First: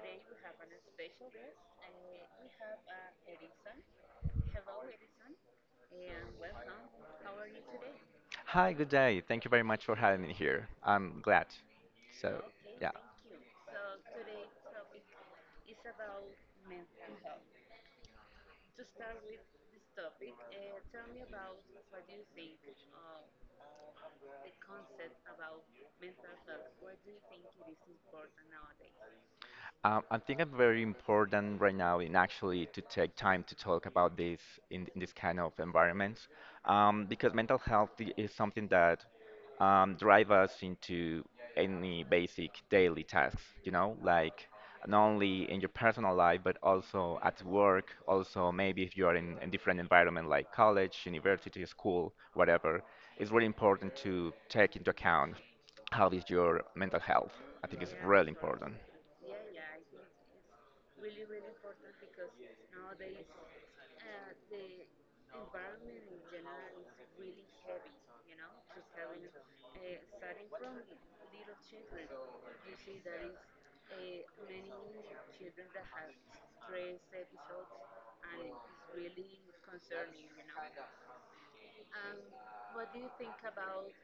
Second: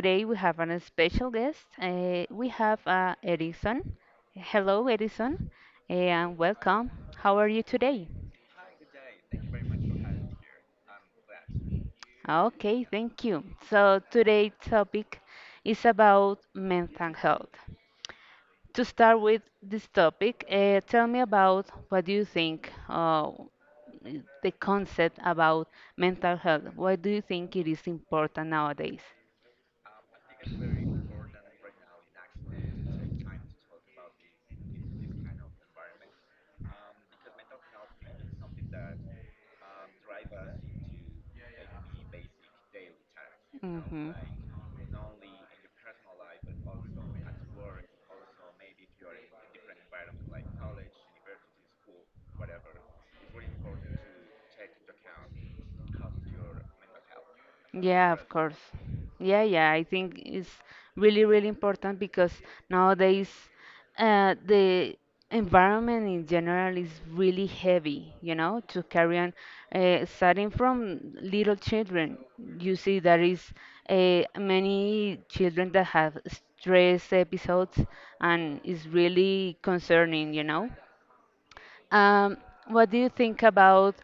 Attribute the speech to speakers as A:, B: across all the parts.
A: Today we have a special guest. We have Edison. Hello, Edison, and welcome. How are you today?
B: Hi, good day. Thank you very much for having me here. I'm glad. So,
A: Okay,
B: yeah.
A: thank you. So today's topic is about mental health. To start with this topic, tell me about what do you think the concept about mental health. Why do you think it is important nowadays?
B: I think it's very important right now in actually to take time to talk about this in this kind of environment, because mental health is something that drive us into any basic daily tasks, you know,
A: Mm-hmm.
B: like not only in your personal life, but also at work, also maybe if you are in a different environment like college, university, school, whatever, it's really important to take into account how is your mental health. I think it's
A: Yeah, of
B: really
A: course.
B: important.
A: Yeah, yeah, I think it's really, really important because nowadays the environment in general is really heavy, to carry on, starting from little children. You see, there is many children that have stress episodes, and it's really concerning. Um, what do you think about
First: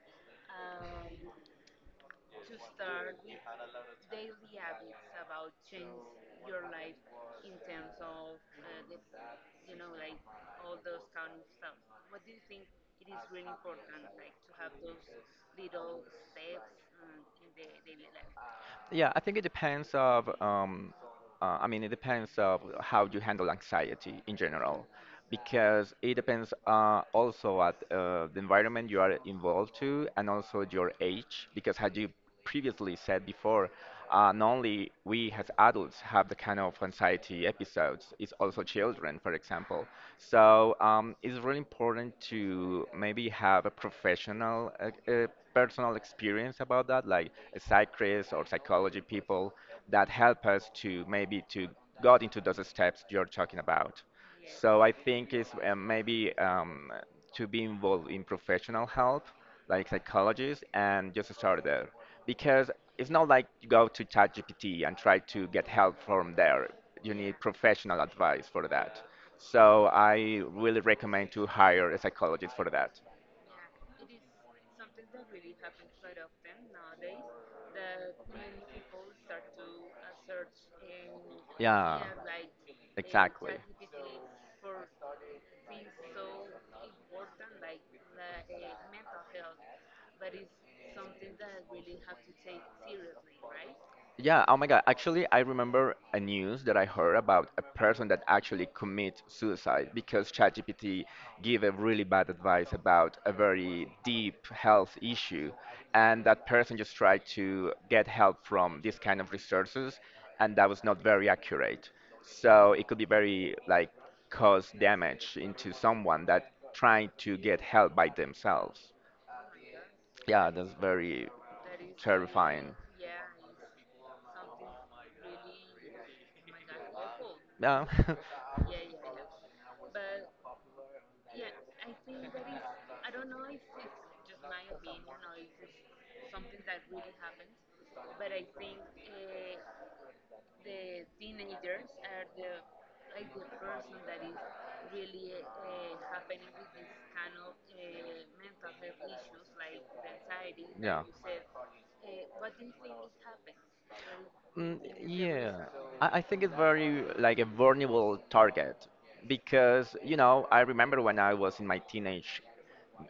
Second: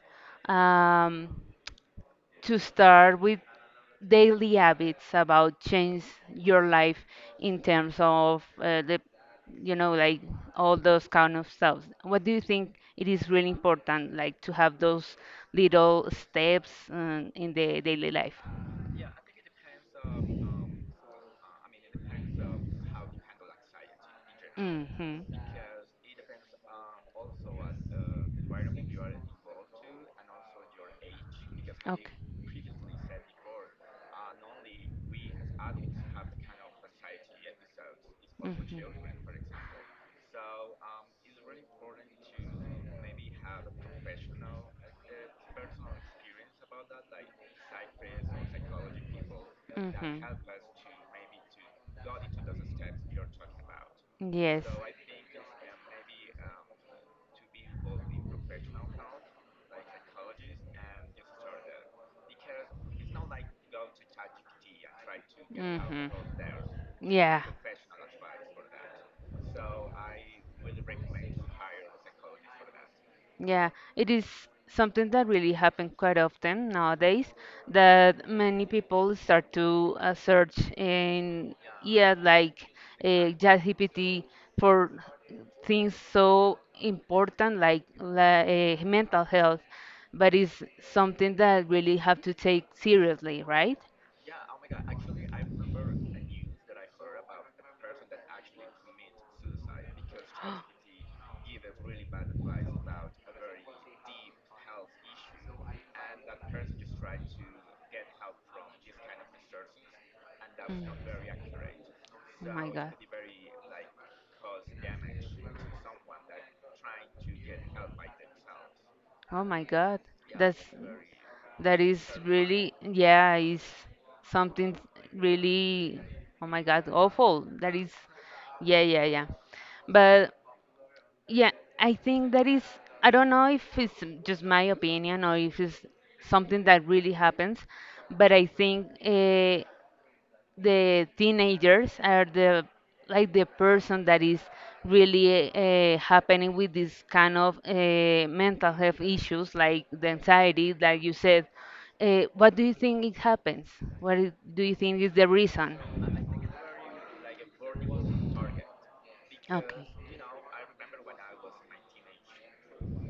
A: um, to start with daily habits about change your life in terms of the like all those kind of stuff, what do you think it is really important like to have those little steps in the daily life?
B: Yeah, I think it depends of, I mean, it depends of how you handle anxiety in general,
A: Hmm.
B: because it depends also at the environment you are involved to and also your age, because as you previously said before, not only we as adults have the kind of anxiety episodes, it's also children, for example. So it's really important to maybe have a professional personal experience about that, like psychiatrists or psychology people that
A: Mm-hmm.
B: help us to maybe to got into those steps you're talking about.
A: Yes.
B: So I think it's maybe to be involved in professional help, like psychologists, and just start there. Because it's not like you go to ChatGPT and try to get help
A: Hmm.
B: from there. You need
A: Yeah.
B: professional advice for that. So I really recommend to hire a psychologist for that.
A: Yeah, it is something that really happens quite often nowadays that many people start to search in,
B: Yeah,
A: yeah, like
B: exactly.
A: ChatGPT for things so important like mental health, but it's something that really have to take seriously, right?
B: Yeah, oh my God. Actually, I remember a news that I heard about a person that actually commit suicide because ChatGPT gave a really bad advice about a very deep health issue, and that person just tried to get help from this kind of resources, and that was not very accurate. So it could be very like cause damage into someone that trying to get help by themselves.
A: Oh my God. Yeah,
B: Yeah,
A: that's, it's
B: that's
A: very,
B: very
A: that is really,
B: terrifying.
A: yeah, is something really, oh my God, awful. That
B: Yeah.
A: is yeah, yeah, yeah. But yeah, I think that is, I don't know if it's just my opinion or if it's something that really happens, but I think the teenagers are the like the person that is really happening with this kind of mental health issues, like the anxiety that
B: Yeah.
A: you said. What do you think it happens? Do you
B: Mm,
A: think is the
B: yeah,
A: reason?
B: I think it's very like a vulnerable target
A: Okay.
B: because you know I remember when I was in my teenage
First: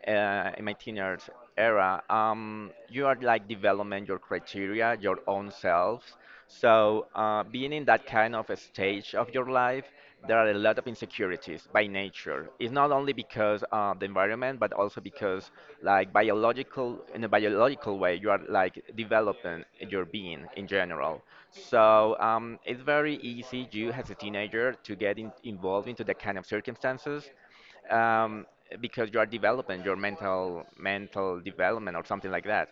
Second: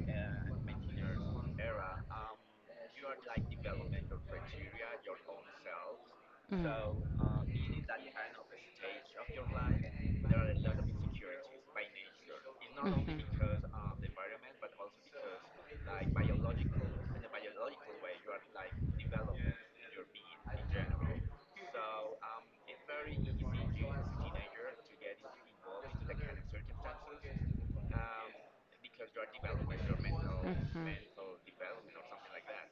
B: uh, in my teenage era, you are like developing your criteria, your own self. So being in that kind of a stage of your life, there are a lot of insecurities by nature. It's not only because of the environment, but also because like biological, in a biological way, you are like developing your being in general. So it's very easy you as a teenager to get in, involved into that kind of circumstances um, because you are developing your mental development or something like that.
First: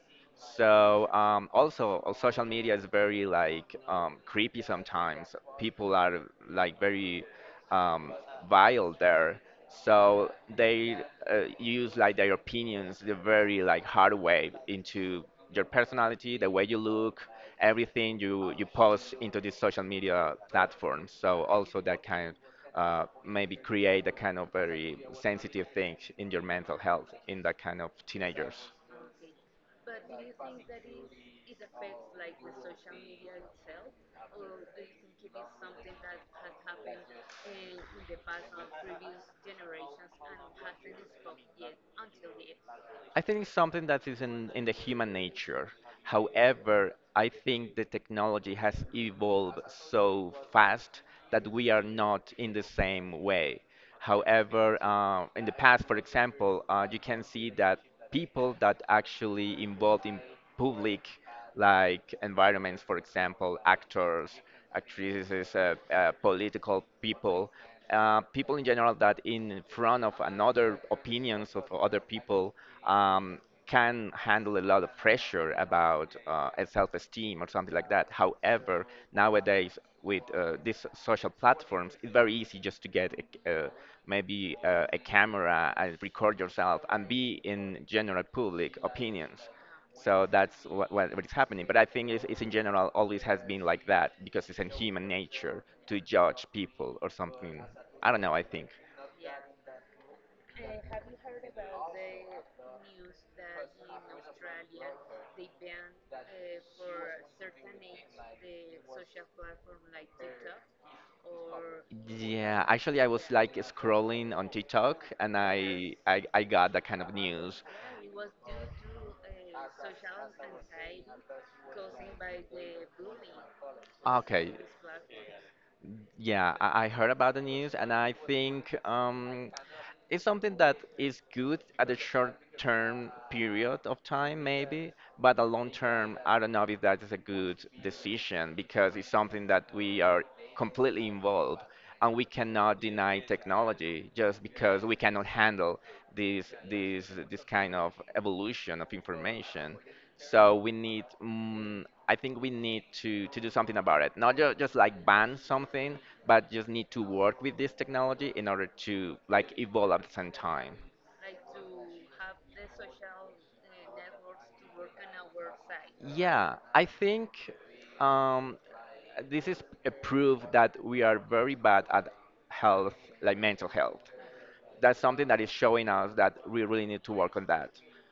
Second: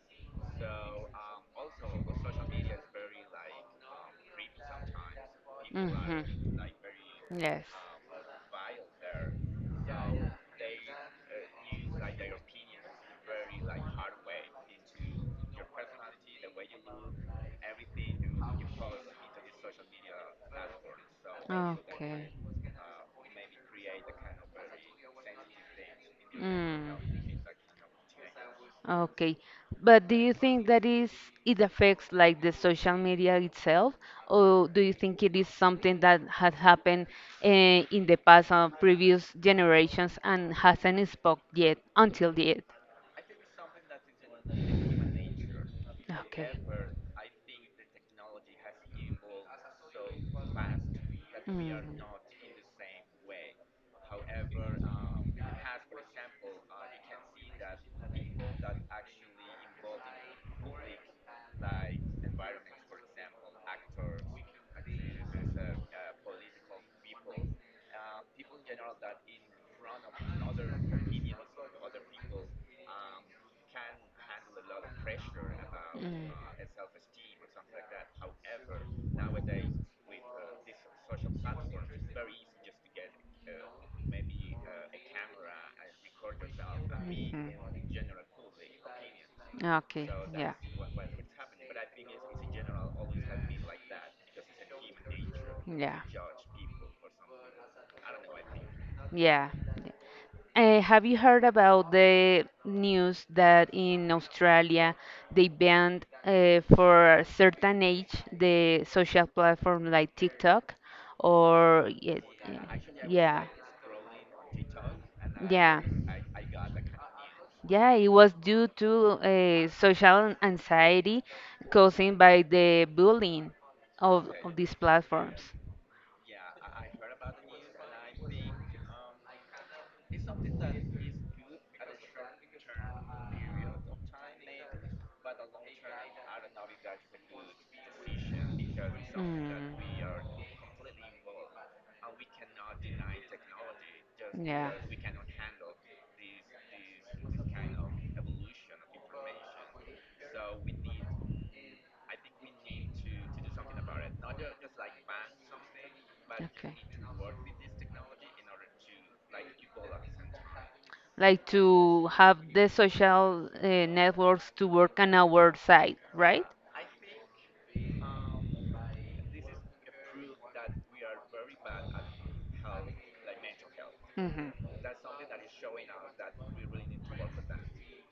B: So also, social media is very like creepy sometimes. People are
A: Mhm.
B: like very
A: Yes.
B: um, vile there. So they use like their opinions the very like hard way into your personality, the way you look, everything you post into this social media platform. So also that
A: Okay.
B: kind maybe create a kind of very sensitive thing in your mental
A: Mm.
B: health in that kind of teenagers.
A: Okay, but do you think that is it affects like the social media itself, or do you think it is something that had happened in the past or previous generations and hasn't spoke yet until yet?
B: I think it's something that is in the human nature.
A: Okay.
B: However, I think the technology has evolved so fast that we are
A: Mm.
B: not in the same way. However, in the past, for example, you can see that people that actually involved in public like environments, for example, actors, actresses, political people, people in general that in front of another opinions of other people um, can handle a lot of pressure about a self-esteem or something like that. However, nowadays with these social platforms, it's very easy just to get a, uh, a camera and record yourself and be in general public opinions. So that's what is happening. But I think it's in general always has been like that because it's in human nature
A: Yeah,
B: to judge people or something. I don't know, I think.
A: yeah. Have you heard about the news that in Australia they banned for a certain age the social platform like TikTok or yeah,
B: Yeah, actually, I was
A: yeah,
B: like scrolling on TikTok and
A: yeah.
B: I got that kind of news.
A: Yeah, it was due to social anxiety caused by the bullying of,
B: Okay.
A: of these platforms.
B: Yeah, I heard about the news, and I think it's something that is good at a short term period of time, maybe, but a long term, I don't know if that is a good decision because it's something that
A: Mm.
B: we are completely involved and we cannot deny technology just
A: Yeah.
B: because we cannot handle this kind of evolution of information. So we need, I think we need to do something about it. Not just like ban something, but just
A: Okay.
B: need to work with this technology in order to like evolve at the same time.
A: Like to have the social networks to work on our side, right?
B: Yeah, I think um, this is a proof that we are very bad at health, like mental health.
A: Hmm.
B: That's something that is showing us that we really need to work on that.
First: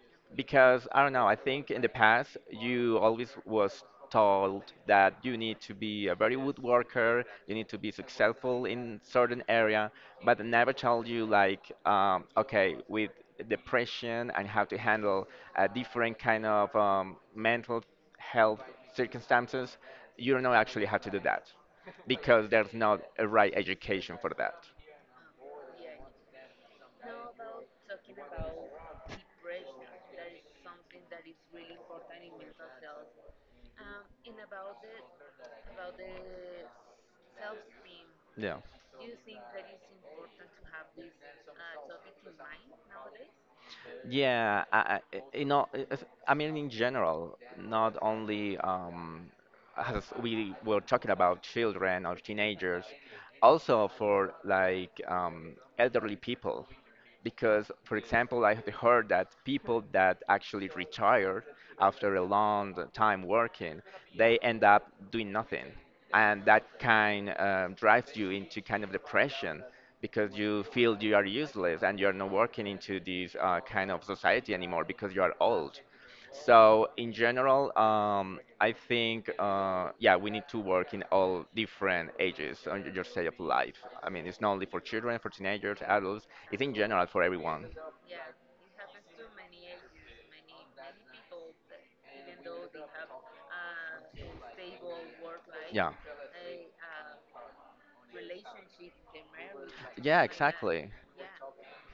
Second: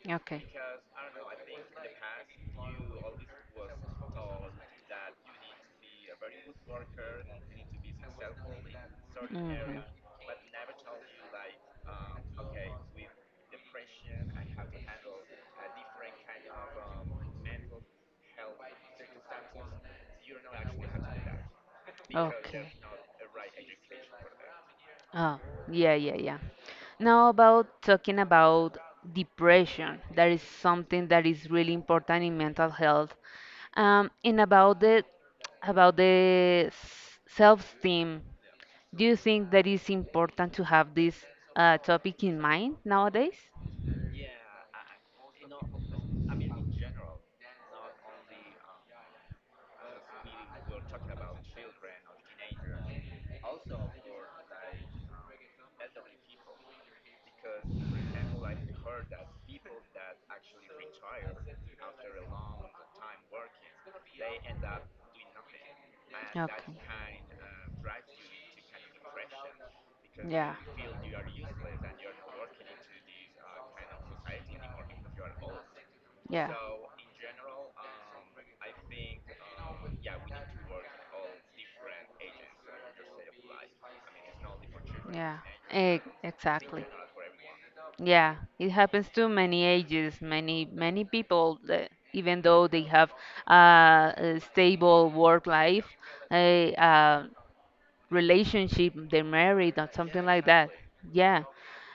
A: Okay.
B: Because I don't know, I think in the past you always was told that you need to be a very good worker, you need to be successful in certain area, but they never told you like okay with depression and how to handle a different kind of mental health circumstances, you don't know actually how to do that
A: Mhm.
B: because there's
A: Okay.
B: not a right education for that.
A: Oh, yeah, yeah, yeah. Now about talking about depression, that is something that is really important in mental health. And about the self-esteem,
B: Yeah.
A: do you think that is important to have this topic in mind nowadays?
B: Yeah, you know, I mean in general, not only as we were talking about children or teenagers, also for like elderly people because for example I have heard that people that actually retired after a long time working they end up doing nothing and that kind drives you into kind of depression because you feel you are useless and you are not working into this kind of society anymore because you are old. So in general, I think yeah, we need to work in all different ages on your stage of life. I mean, it's not only for children, for teenagers,
A: But
B: adults. It's in
A: exactly.
B: general for everyone.
A: Yeah, it happens to many ages, many people that even though they have a stable work life,
B: Yeah.
A: a, relationship, they're married or
B: Yeah,
A: something like that.
B: exactly.
A: Yeah,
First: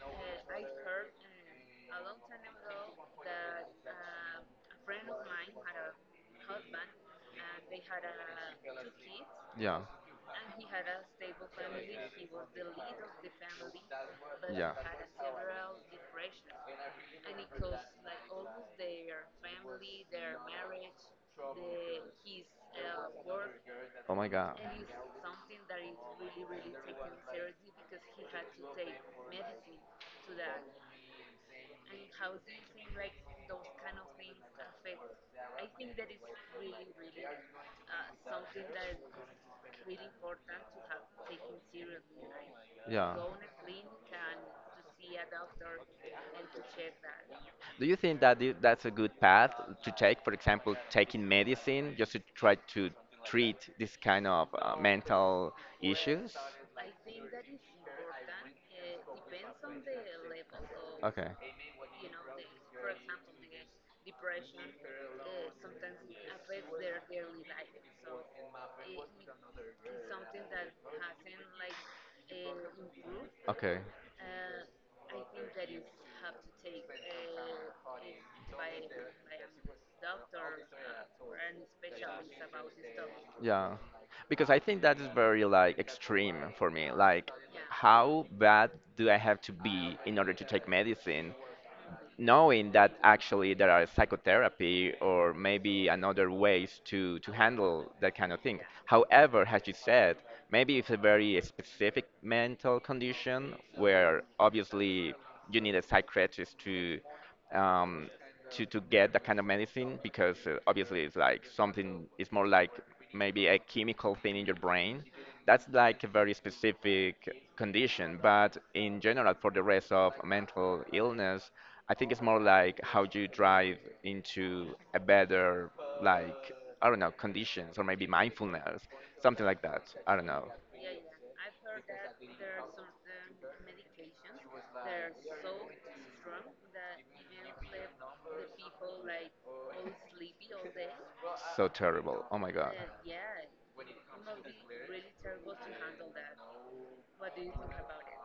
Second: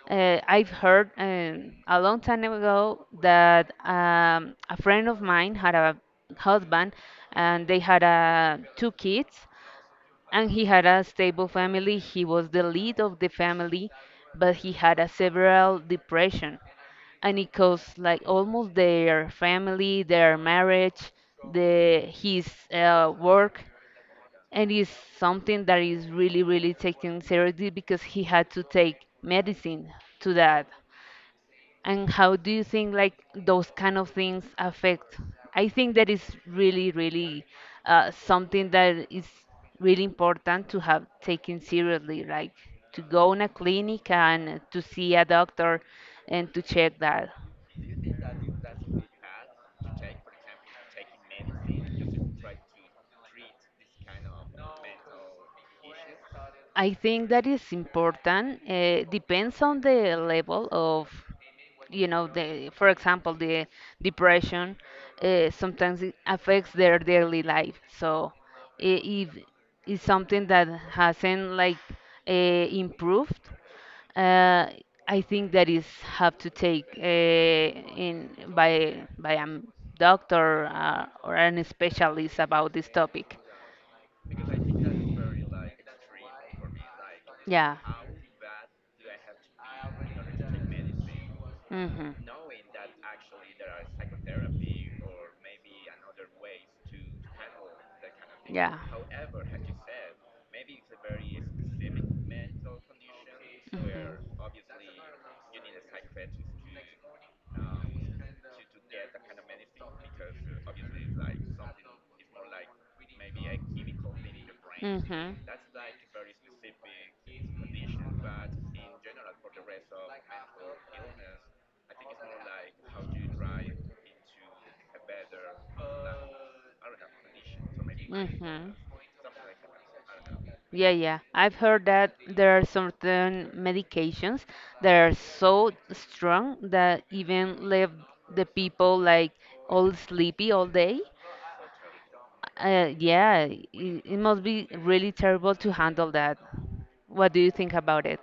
A: I've heard a long time ago that a friend of mine had a husband and they had two kids
B: Yeah.
A: and he had a stable family. He was the lead of the family, but
B: Yeah.
A: he had a several depression, and it caused like almost their family, their marriage, the his work,
B: Oh my god.
A: and it's something that is really really taken seriously because he had to take medicine to that. And how do you think like those kind of things affect? I think that is really, really something that is really important to have taken seriously, like to go in a clinic and to see a doctor and to check that.
B: Do you think that that's a good path to take? For example, taking medicine just to try to treat this kind of mental issues?
A: I think that is important. Depends on the level of,
B: Okay.
A: you know, the for example, the depression. Sometimes it affects their daily life. So if it's something that hasn't like uh, improved,
B: Okay.
A: uh, I think that is have to take in by a doctor or an specialist about this topic.
B: Yeah, because I think that is very like extreme for me. Like,
A: Yeah.
B: how bad do I have to be in order to take medicine?
A: Hmm.
B: Knowing that actually there are psychotherapy or maybe another ways to handle that kind of thing.
A: Yeah.
B: However, as you said, maybe it's a very specific mental condition where obviously you need a psychiatrist to um, to get that kind of medicine because obviously it's like something it's more like maybe a chemical thing in your brain.
A: Mhm. Mhm.
B: That's like a very specific condition, but in general for the rest of mental illness, I think it's more like how you drive into a better, like, I don't know, conditions or maybe
A: Hmm.
B: mindfulness, something like that. I don't know.
A: Yeah, yeah. I've heard that there are certain medications that are so strong that even leave the people like all sleepy all day.
B: So terrible. Oh my God.
A: Yeah, it must be really terrible to handle that. What do you think about it?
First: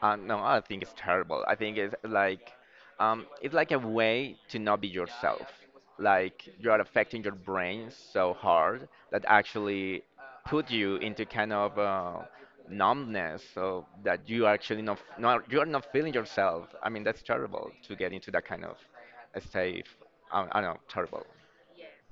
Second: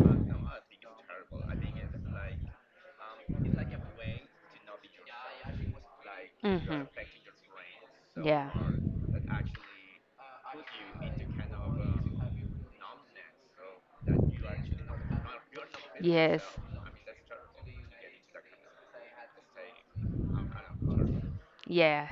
B: No, I think it's terrible. I think it's like a way to not be yourself. Like you are
A: Mhm.
B: affecting your brain so hard that actually put you into kind of numbness, so that you are actually not you are not
A: Yeah.
B: feeling
A: Yes.
B: yourself. I mean, that's terrible to get into that kind of state. I don't know, terrible.
A: Yeah.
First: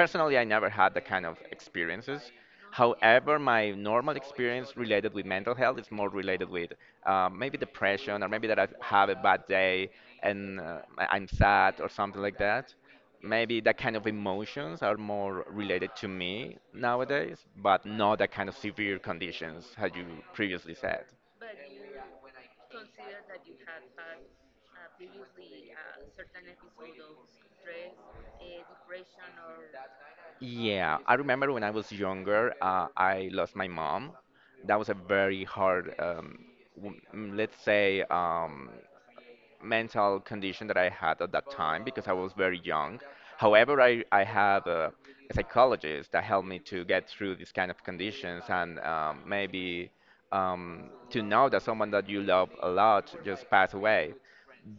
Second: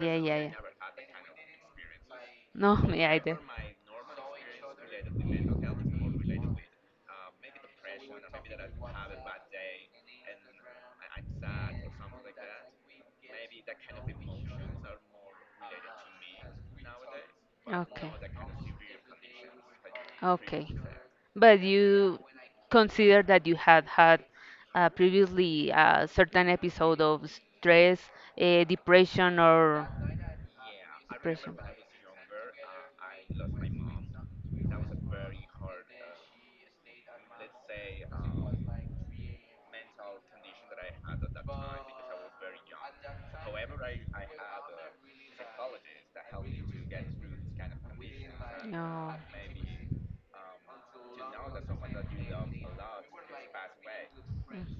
A: Yeah, yeah,
B: I
A: yeah.
B: never had that kind of experiences.
A: No, me either.
B: However, my normal experience related with mental health is more related with maybe depression or maybe that I have a bad day and I'm sad or something like that. Maybe that kind of emotions are more related to me nowadays, but
A: Okay.
B: not that kind of severe conditions as you
A: Okay.
B: previously said.
A: But you consider that you had had previously a certain episode of stress, depression, or
B: Yeah, I remember
A: depression.
B: when I was younger, I lost my mom. That was a very hard, let's say, mental condition that I had at that time because I was very young. However, I have a psychologist that helped me to get through these kind of conditions and
A: No.
B: maybe um, to know that someone that you love a lot just passed away.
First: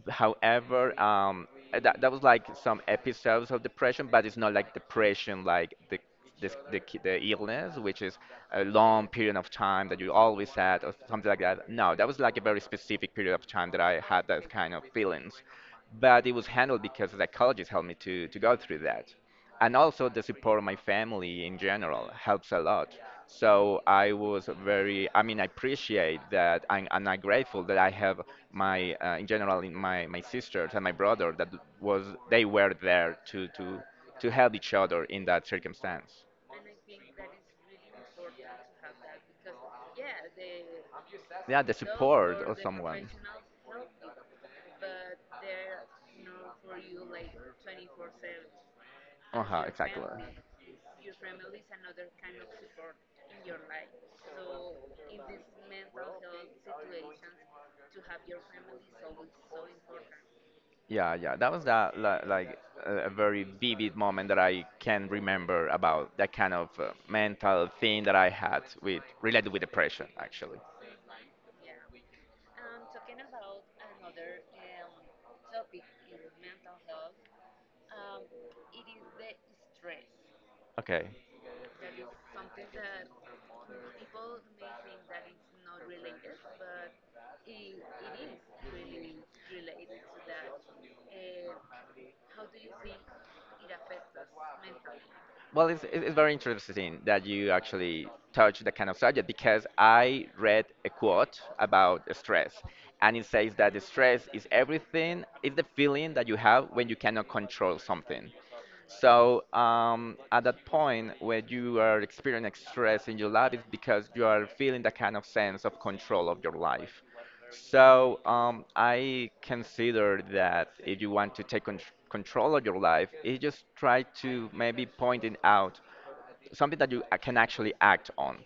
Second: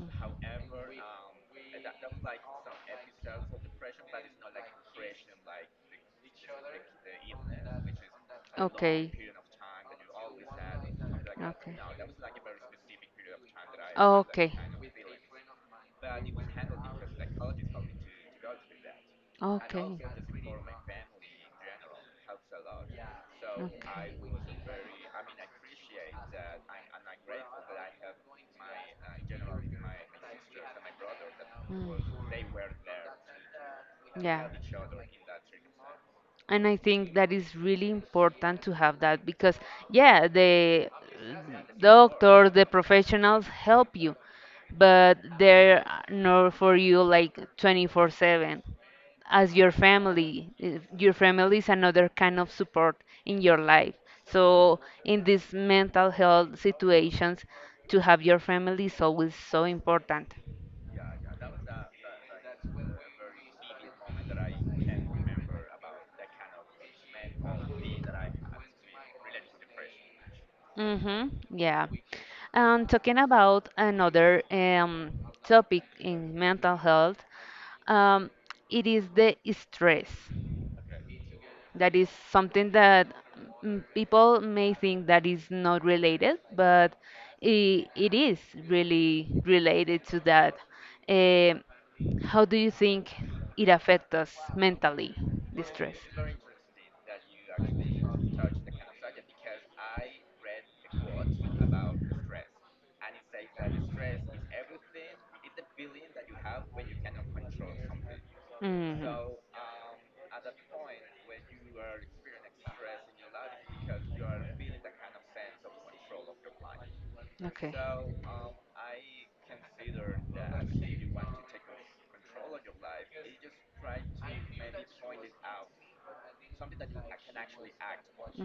B: However, that was like some episodes of depression, but it's not like depression, like the this, the, ki- the illness, which is a long period of time that you always had, or something like that. No, that was like a very specific period of time that I had that kind of feelings. But it was handled because the psychologist helped me to go through that. And
A: Okay. Okay.
B: also the support of my family in general helps a lot. So I was very, I mean, I appreciate that, and I'm grateful that I have in general, in my sisters and my brother that was they were there to
A: Yeah.
B: help each other in that circumstance.
A: And I think that is really important to have that because, yeah, the
B: Yeah, the support
A: doctors,
B: of
A: the
B: someone.
A: professionals help you, but they're not for you like 24/7 as
B: Uh-huh,
A: your
B: exactly.
A: family. Your family is another kind of support in your life. So, in these mental health situations, to have your family is always so important.
B: Yeah, that was like a very vivid moment that I can remember about that kind of mental thing that I had with related with depression, actually.
A: Mm-hmm. Yeah. And talking about another topic in mental health, um, it is the stress.
B: Okay.
A: That is something that people may think that is not related, but it is really related to that. Eh, how do you think it affects us mentally, the
B: Well, it's,
A: stress?
B: it- it's very interesting that you actually touch the kind of subject because I read a quote about stress, and it says that the stress is everything, is the feeling that you have when you cannot control something.
A: Mhm.
B: So at that point, when you are experiencing stress in your life, it's because you are feeling that kind of sense of control of your life. So I consider that if you want to take control of your life, you just try to maybe point it out something that you can actually act on.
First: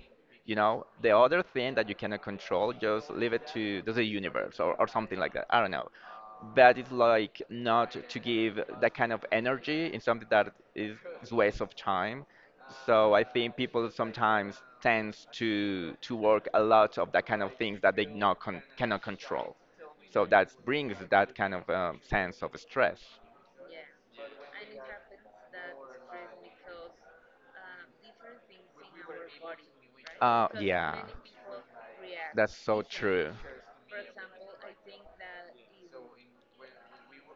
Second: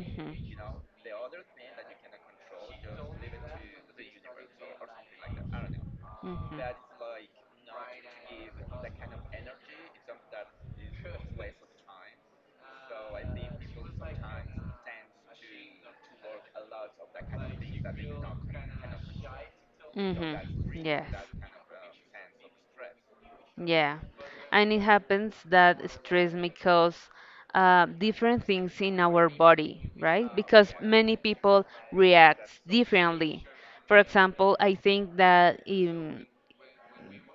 B: You know, the other thing that you cannot control, just leave it to the universe or something like that. I don't know. But it's like not to give that kind of energy in something that is waste of time. So I think people sometimes tends to work a lot of that kind of things that they not con cannot control. So that brings that kind of sense of stress.
A: Yeah, and it happens that stress may cause different things in our body, right? Because
B: Yeah,
A: many people
B: that's
A: react
B: so true.
A: differently. For example, I think that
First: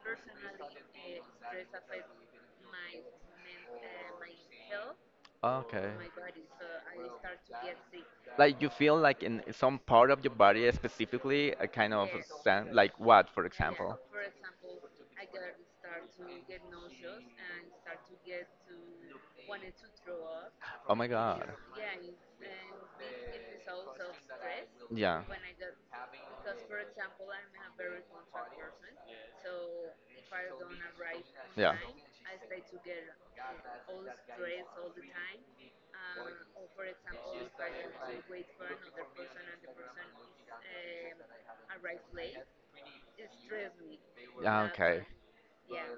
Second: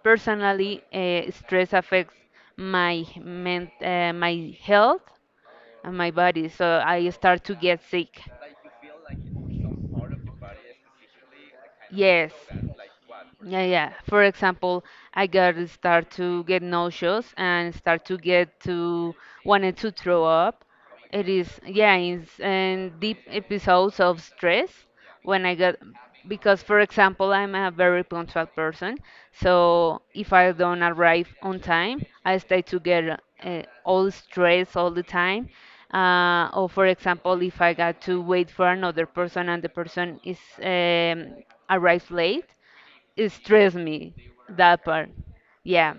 A: personally, stress affects my health
B: Okay.
A: and my body, so I start to get sick.
B: Like you feel like in some part of your body specifically a kind of
A: Yes.
B: like what, for
A: Yeah, yeah.
B: example?
A: For example, I got to start to get nauseous and start to get to wanted to throw up.
B: Oh my
A: It
B: God.
A: is yeah, it's and deep episodes of stress
B: Yeah.
A: when I got because for example, I'm a very punctual person, so if I don't arrive on
B: Yeah.
A: time, I start to get all stress all the time. Or for example, if I got to wait for another person and the person is arrived late it stressed me,
B: Yeah,
A: that
B: okay.
A: part. Yeah.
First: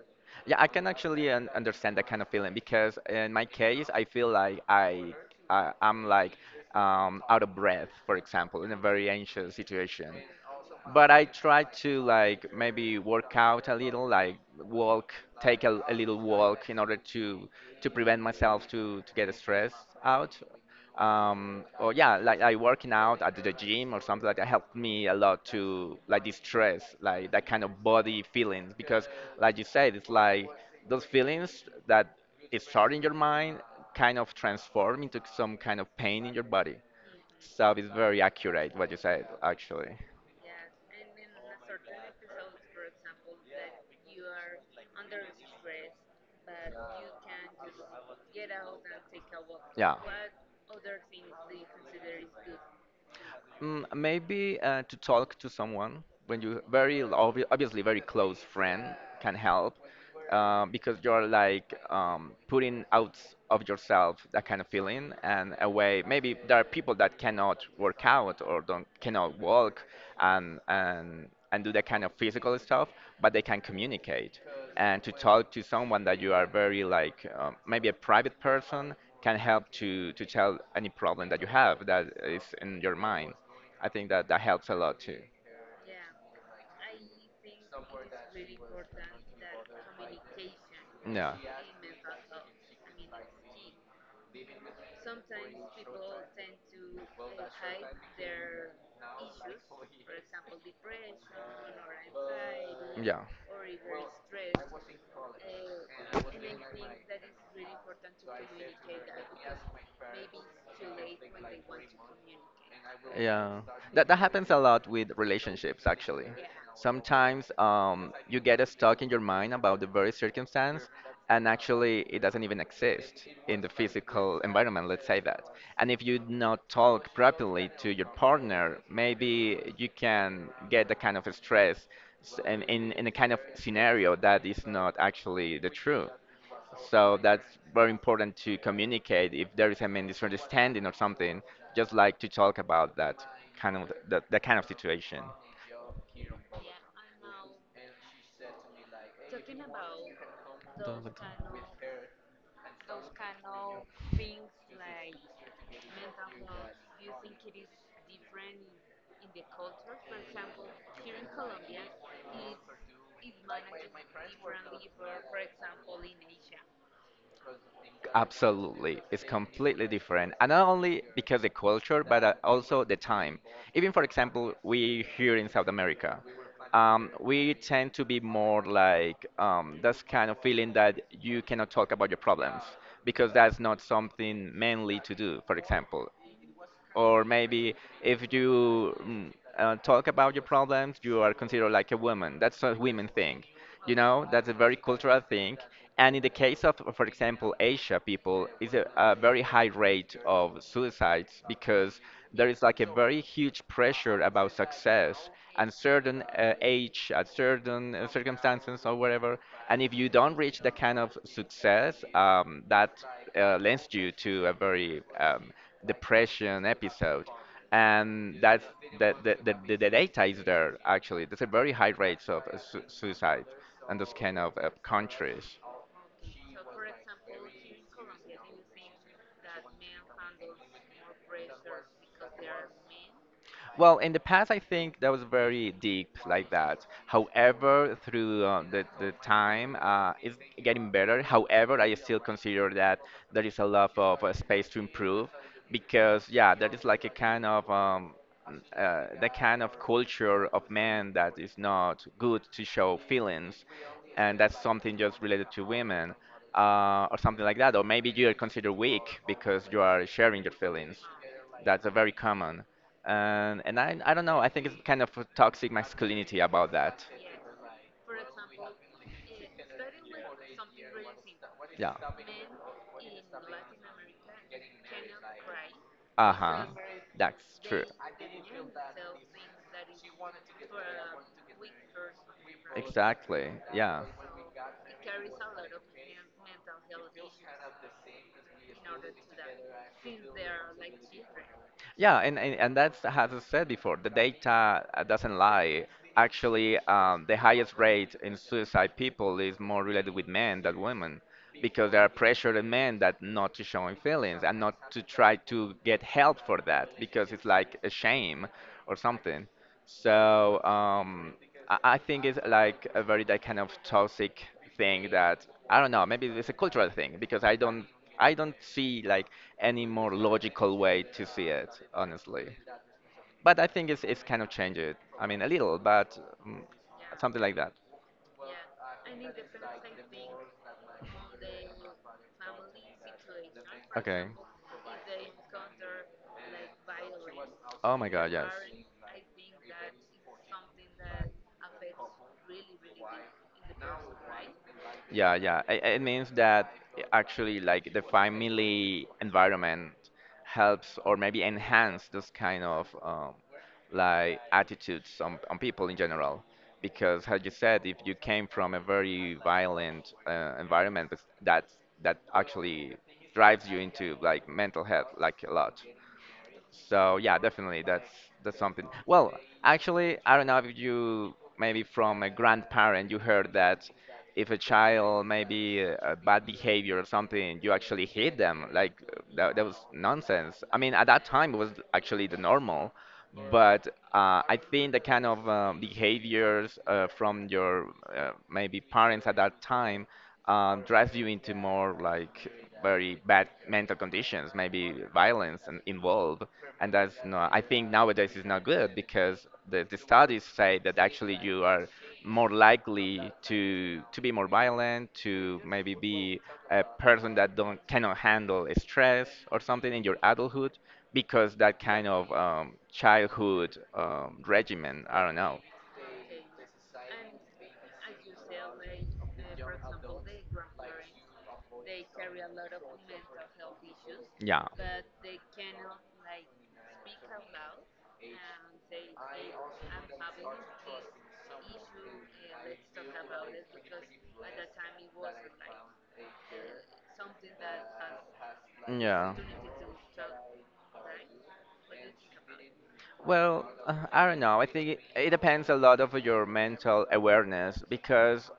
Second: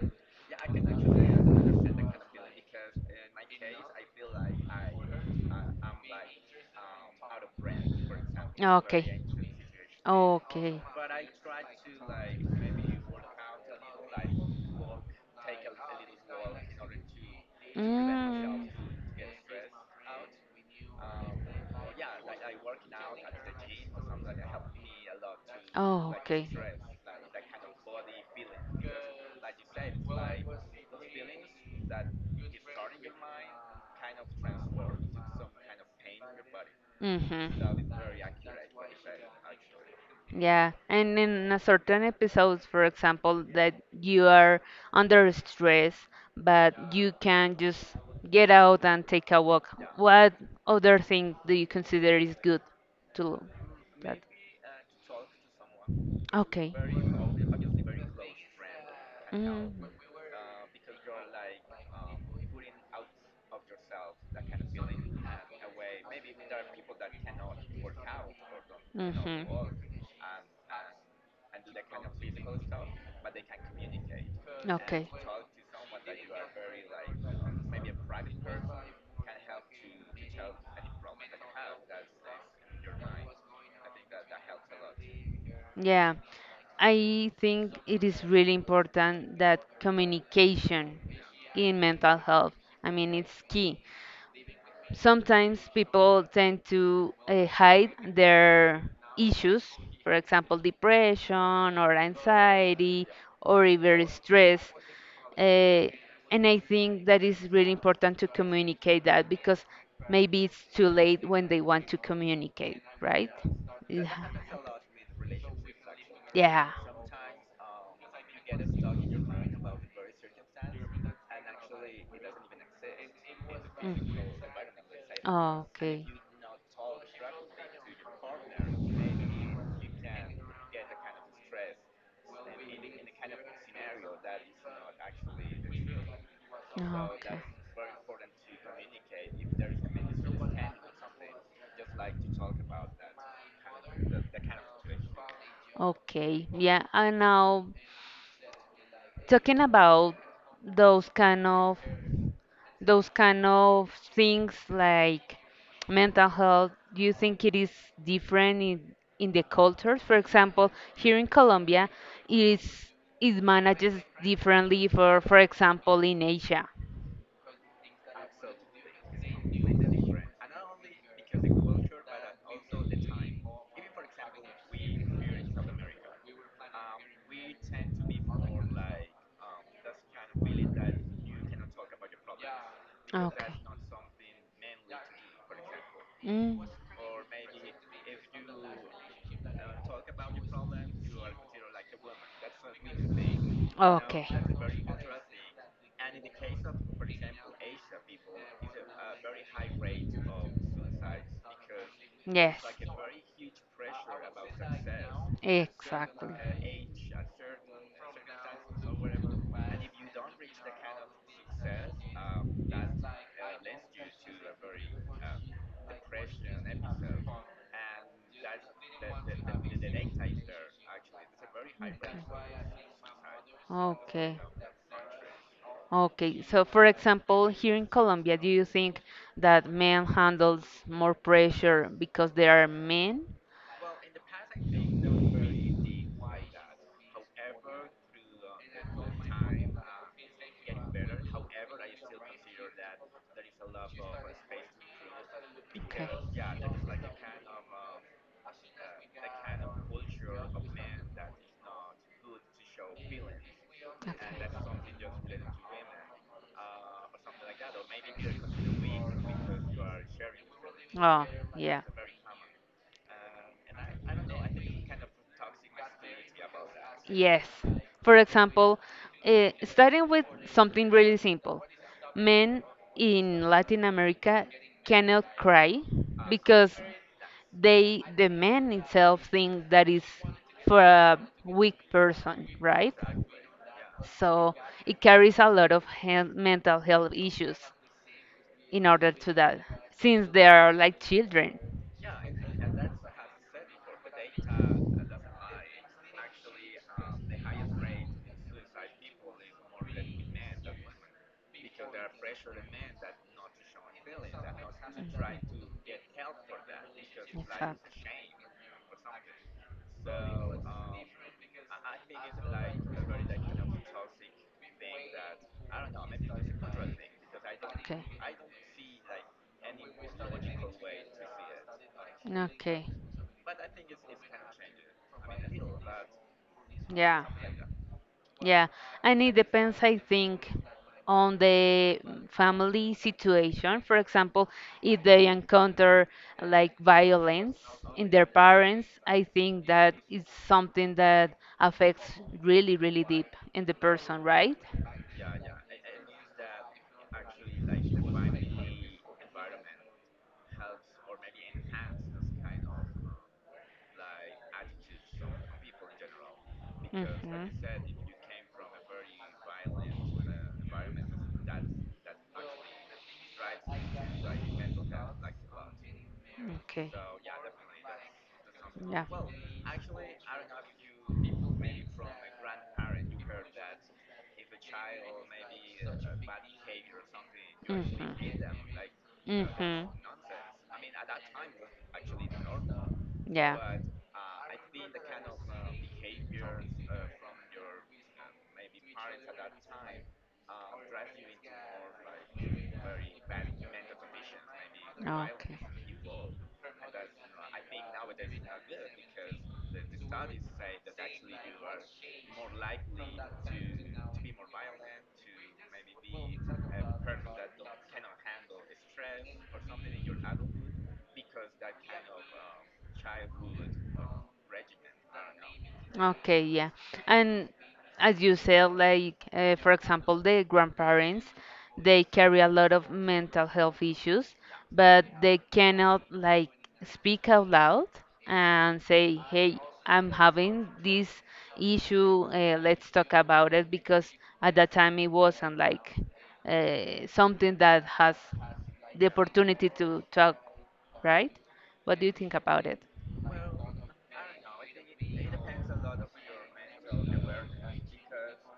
B: Yeah, I can actually un understand that kind of feeling because in my case, I feel like I'm like out of breath, for example, in a very
A: Okay.
B: anxious situation
A: Okay.
B: but I try to like maybe work out a little, like walk, take a little walk in order to prevent myself
A: Mm.
B: to get stressed out. Or yeah, like I working out at the gym or something like that helped me a lot to
A: Oh,
B: like
A: okay.
B: distress, like that kind of body feelings because like you said, it's like those feelings that is start
A: Is,
B: in your mind kind of transform into some kind of pain in your body.
A: it's. Hmm.
B: So it's very accurate what you said actually.
A: Yeah, and in a certain episodes, for example, that you are under stress, but you can just get out and take a walk. Yeah. What other thing do you consider is good to
B: Mm,
A: that?
B: maybe to talk to someone when you
A: Okay.
B: very obviously very close friend can
A: Mm.
B: help because you're like putting out of yourself that kind of feeling and a way maybe there are people that cannot work out or don't cannot
A: Mhm.
B: walk and do that kind of physical stuff but they can communicate and to talk to someone that you are very like maybe a private person can help to tell any problem
A: Okay.
B: that you have that is in your mind. I think that that helps a lot too.
A: Yeah, I think it is really important that communication
B: Yeah.
A: in mental health, I mean, it's key. Sometimes people tend to hide their issues, for example, depression or anxiety
B: Yeah.
A: or even stress. Uh, and I think that is really important to communicate that because maybe it's too late when they want to communicate, right?
B: Yeah,
A: Yeah.
B: that happens a lot with relationships actually. Sometimes you get stuck in your mind about the very circumstance, and actually it doesn't
A: Yeah.
B: even exist in the
A: Mm.
B: physical environment. Let's say that.
A: Oh,
B: And if
A: okay. Ah,
B: you not talk properly to your partner, maybe you can get the kind of stress in in a kind of scenario that is not actually the true. So
A: okay.
B: that's very important to communicate if there is a misunderstanding or something, just like to talk about that that kind of situation.
A: Okay, yeah, and now talking about those kind of those kind of things like mental health, do you think it is different in the cultures? For example, here in Colombia, it is it manages differently for example in Asia.
B: Absolutely, it's completely different, and not only because the culture, but also the time. Even for example, we here in South America, we tend to be more like this kind of feeling that you cannot talk about your problems because
A: Okay.
B: that's not something manly to do, for example.
A: Mm.
B: Or maybe if you talk about your problems, you are considered like a woman. That's a women thing, you know.
A: Okay.
B: That's a very cultural thing. And in the case of, for example, Asia people, is a very high rate of suicides because there
A: Yes.
B: is like a very huge pressure about success and certain
A: Exactly.
B: age, at certain circumstances or whatever. And if you don't reach that kind of success, that lends you to a very depression episode, and that's the data is there. Actually there's a very high rates of suicide in those kind
A: Okay. Okay.
B: of countries.
A: Okay. So, for example, here in Colombia, do you think that men handles more pressure because they are men?
B: Well, in the past, I think that was very deep like that. However, through the time, it's getting better. However, I still consider that there is a lot of space to improve
A: Okay.
B: because, yeah, there is like a kind of the kind of culture of men that is not good to show feelings and that's something just related to women, or something like that. Or maybe you are considered weak because you are sharing your feelings.
A: Okay. Oh, yeah.
B: That's a very common. And, I don't know, I think it's kind of a toxic masculinity about that.
A: Yes. For example, starting with something really simple.
B: Yeah.
A: Men in Latin America cannot cry
B: Uh huh.
A: because
B: That's true.
A: they, the man itself, think that is for a weak person, right?
B: Exactly. Yeah.
A: So it carries a lot of health, mental health issues in order to that, since they are like children.
B: Yeah, and that's, as I said before, the data doesn't lie. Actually, the highest rate in suicide people is more related with men than women because there are pressure on men that not to showing feelings and not to try to get help for that because
A: In
B: it's like
A: fact,
B: a shame or something. So I think it's like a very that kind of toxic thing that I don't know. Maybe it's a cultural thing because
A: okay.
B: I don't see like any more logical way to see it honestly.
A: Okay.
B: But I think it's kind of changed it. I mean a little, but mm,
A: Yeah.
B: something like that.
A: Yeah, and it depends, I think, on the family situation. For
B: Okay.
A: example, if they encounter like violence
B: Oh my
A: in their
B: God, yes.
A: parents, I think that is something that affects really, really deep in the person, right?
B: Yeah, yeah. It means that actually, like, the family environment helps or maybe enhance this kind of like attitudes on people in general. Because, as you
A: Mhm.
B: said, if you came from a very violent environment, that that actually drives you into like mental health like a lot.
A: Okay.
B: So yeah, definitely that's something.
A: Yeah.
B: Well, actually, I don't know if you maybe from a grandparent you heard that if a child maybe a bad behavior or something, you actually hit
A: Hmm.
B: them. Like that
A: Hmm.
B: was nonsense. I mean, at that time it was actually the normal,
A: Yeah.
B: but I think the kind of behaviors from your maybe parents at that time drives you into more like very bad mental conditions, maybe
A: Okay.
B: violence and involved. And that's not, I think nowadays is not good because the studies say that actually you are more likely to be more violent, to maybe be a person that don't cannot handle stress or something in your adulthood because that kind of childhood regimen. I don't know.
A: Okay, yeah. And as you said, like for example, the grandparents, they carry a lot of mental health issues,
B: Yeah.
A: but they cannot like speak out loud and say, "Hey, I'm having
B: Am.
A: this issue. Let's talk about it," because at that time it wasn't like something that has the
B: Yeah.
A: opportunity to talk, right? What do you think about it?
B: Well, I don't know. I think it depends a lot of your mental awareness because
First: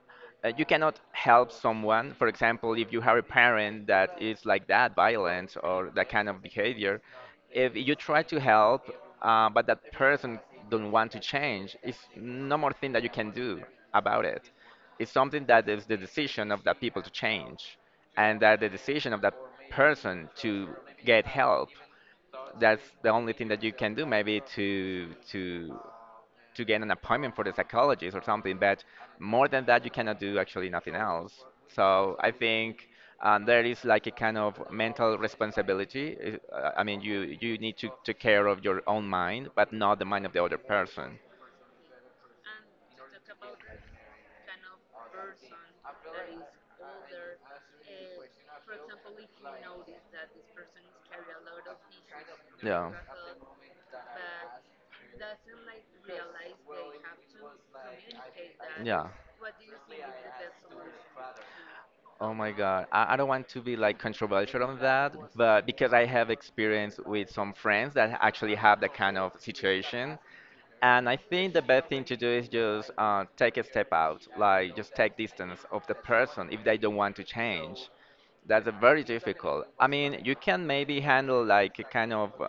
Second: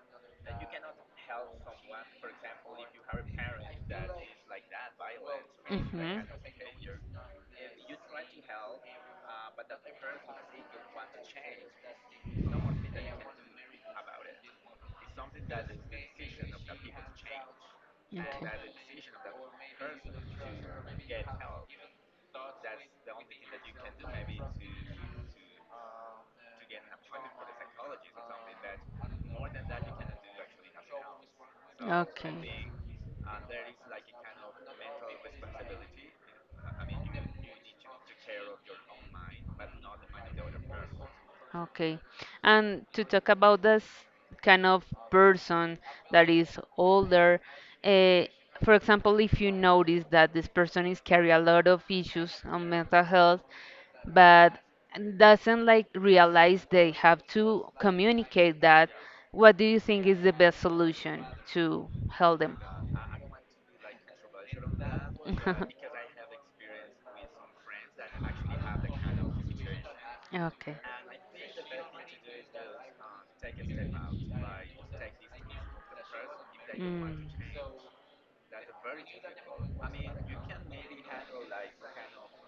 B: you cannot help someone. For example, if you have a parent that is like that, violent or that kind of behavior, if you try to help, but that person don't want to change, it's no more thing that you can do about it. It's something that is the decision of that people to change, and that the decision of that person to get help. That's the only thing that you can do, maybe to to get an appointment for the psychologist or something, but more than that you cannot do actually nothing else. So I
A: Okay.
B: think there is like a kind of mental responsibility. I mean you need to take care of your own mind but not the mind of the other person.
A: Okay. And to talk about this kind of person that is older, uh, for example, if you notice that this person is carry a lot of issues on
B: Yeah.
A: mental health, but doesn't like realize they have to communicate that,
B: Yeah.
A: what do you think is the best solution to
B: Oh
A: help
B: my
A: them?
B: God. I don't want to be like controversial on that, but because I have experience with some friends that actually have that kind of situation.
A: Okay.
B: And I think the best thing to do is just take a step out, like just take distance of the person if they don't want to
A: Mm.
B: change. That's a very difficult. I mean, you can maybe handle like a kind of,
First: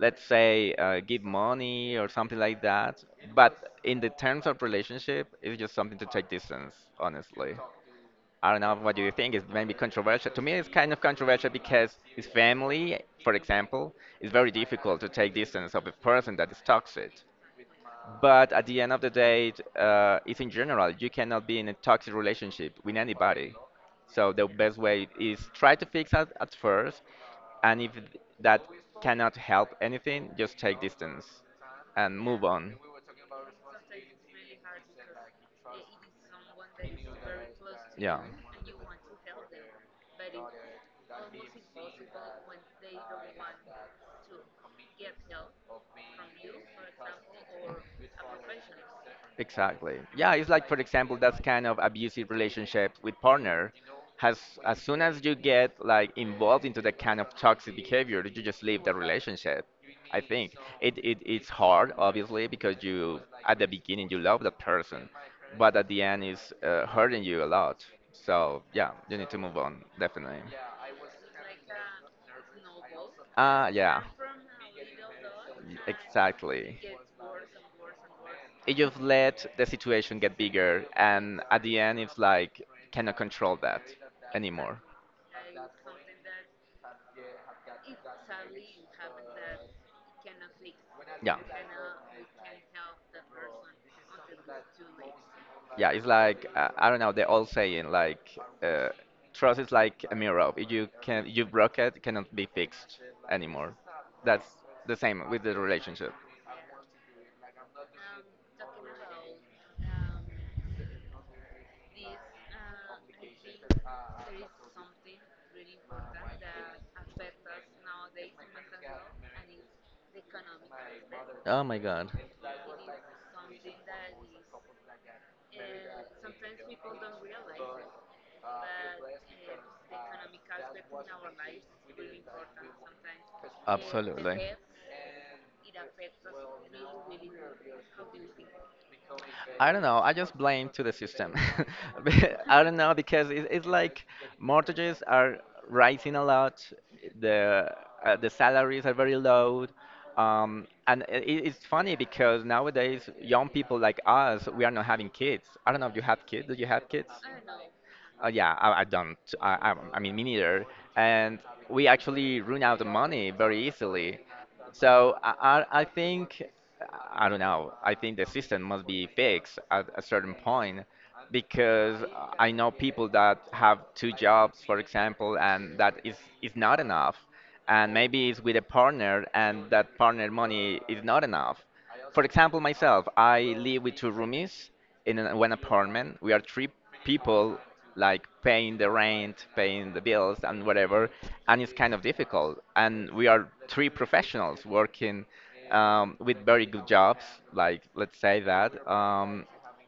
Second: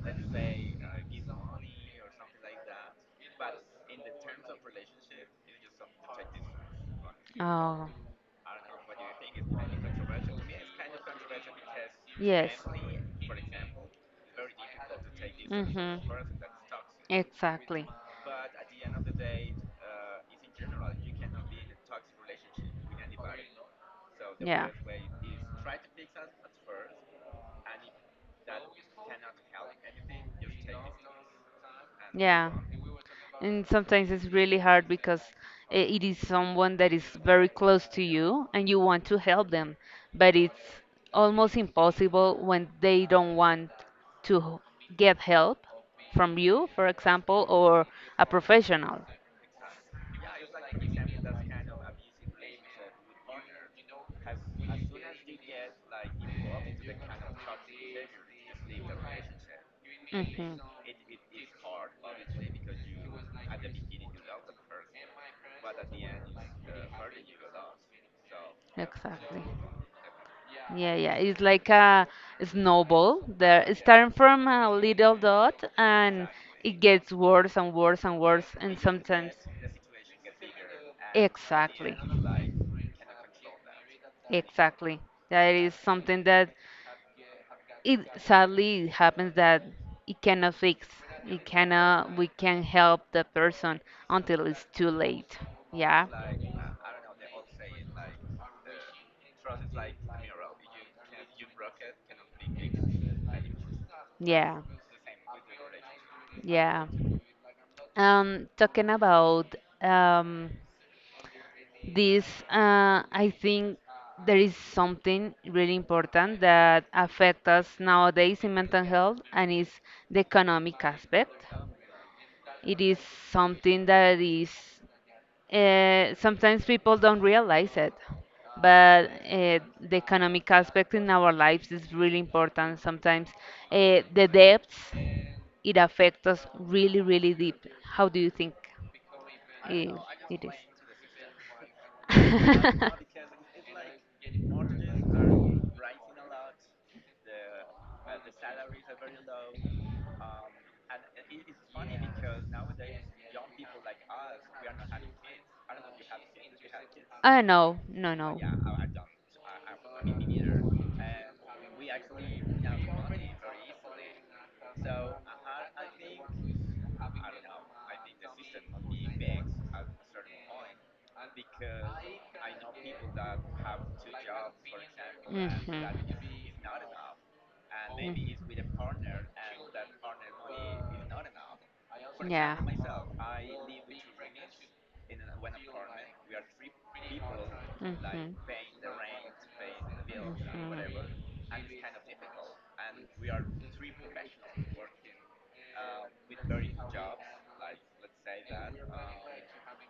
B: let's say, give money or something like that. But in the terms of relationship, it's just something to take distance, honestly.
A: Oh,
B: I don't know what do you think. It's maybe controversial. To me, it's kind of controversial because his
A: yes.
B: family, for example, is very difficult to take distance of a
A: Mm-hmm.
B: person that is toxic.
A: Exactly.
B: But at the end of the day, it's in general. You cannot be in a toxic relationship with anybody. So the
A: Yeah.
B: best way is try to fix it at first, and if that cannot help anything, just take distance and move
A: Yeah.
B: on.
A: And sometimes it's really hard because it is someone that is very close to
B: Yeah.
A: you and you want to help them, but it's almost impossible when they don't want to get help from you, for example, or a professional.
B: Exactly. Yeah, it's like for example, that's kind of abusive relationship with partner. Has As soon as you get like involved into that kind of toxic behavior, you just leave the relationship. I think
A: Mhm.
B: it it's hard, obviously, because you at the beginning you love that person, but at the end it's hurting you a lot. So yeah, you need to
A: Exactly.
B: move on, definitely.
A: Yeah, yeah. It's like a snowball. There,
B: Ah,
A: it's
B: yeah,
A: starting from a little dot, and it
B: exactly.
A: gets worse and worse and worse,
B: It
A: and
B: just
A: sometimes.
B: let the situation get bigger, and at the
A: Exactly.
B: end, it's like cannot control that anymore.
A: Exactly. That is something that it sadly happens that it cannot fix.
B: Yeah,
A: It cannot. We can't help the person until it's too late.
B: yeah. It's
A: Yeah.
B: like I don't know. They're all saying like trust is like a mirror. If you can you broke it, it cannot be fixed anymore. That's
A: Yeah.
B: the same with the relationship.
A: Yeah. Talking about um, this, I think, there is something really important that affects us nowadays in mental health, and is the economic aspect.
B: Oh my God,
A: It is something that is sometimes people don't realize it, but the economic aspect in our lives is really important. Sometimes the
B: absolutely.
A: debts it affects us really, really deep. How do you think
B: I don't
A: it,
B: know. I just
A: it is?
B: blame to the system. But I don't know because it's like mortgages are rising a lot. The the salaries are very low. And it's funny because nowadays young people like us, we are not having kids. I don't know if you have kids. Do you have kids?
A: No, no, no.
B: Yeah, I don't. I mean, me neither. And we actually run out of money very easily. So I think, I don't know. I think the system must be fixed at a certain point because I know people that have two jobs, for example, and is not enough. And maybe it's with a partner, and that partner money is not enough. For example, myself, I live with two roomies in one apartment. We are three people like paying the rent, paying the bills, and whatever. And it's kind of difficult. And we are three professionals working with very good jobs, like let's say that.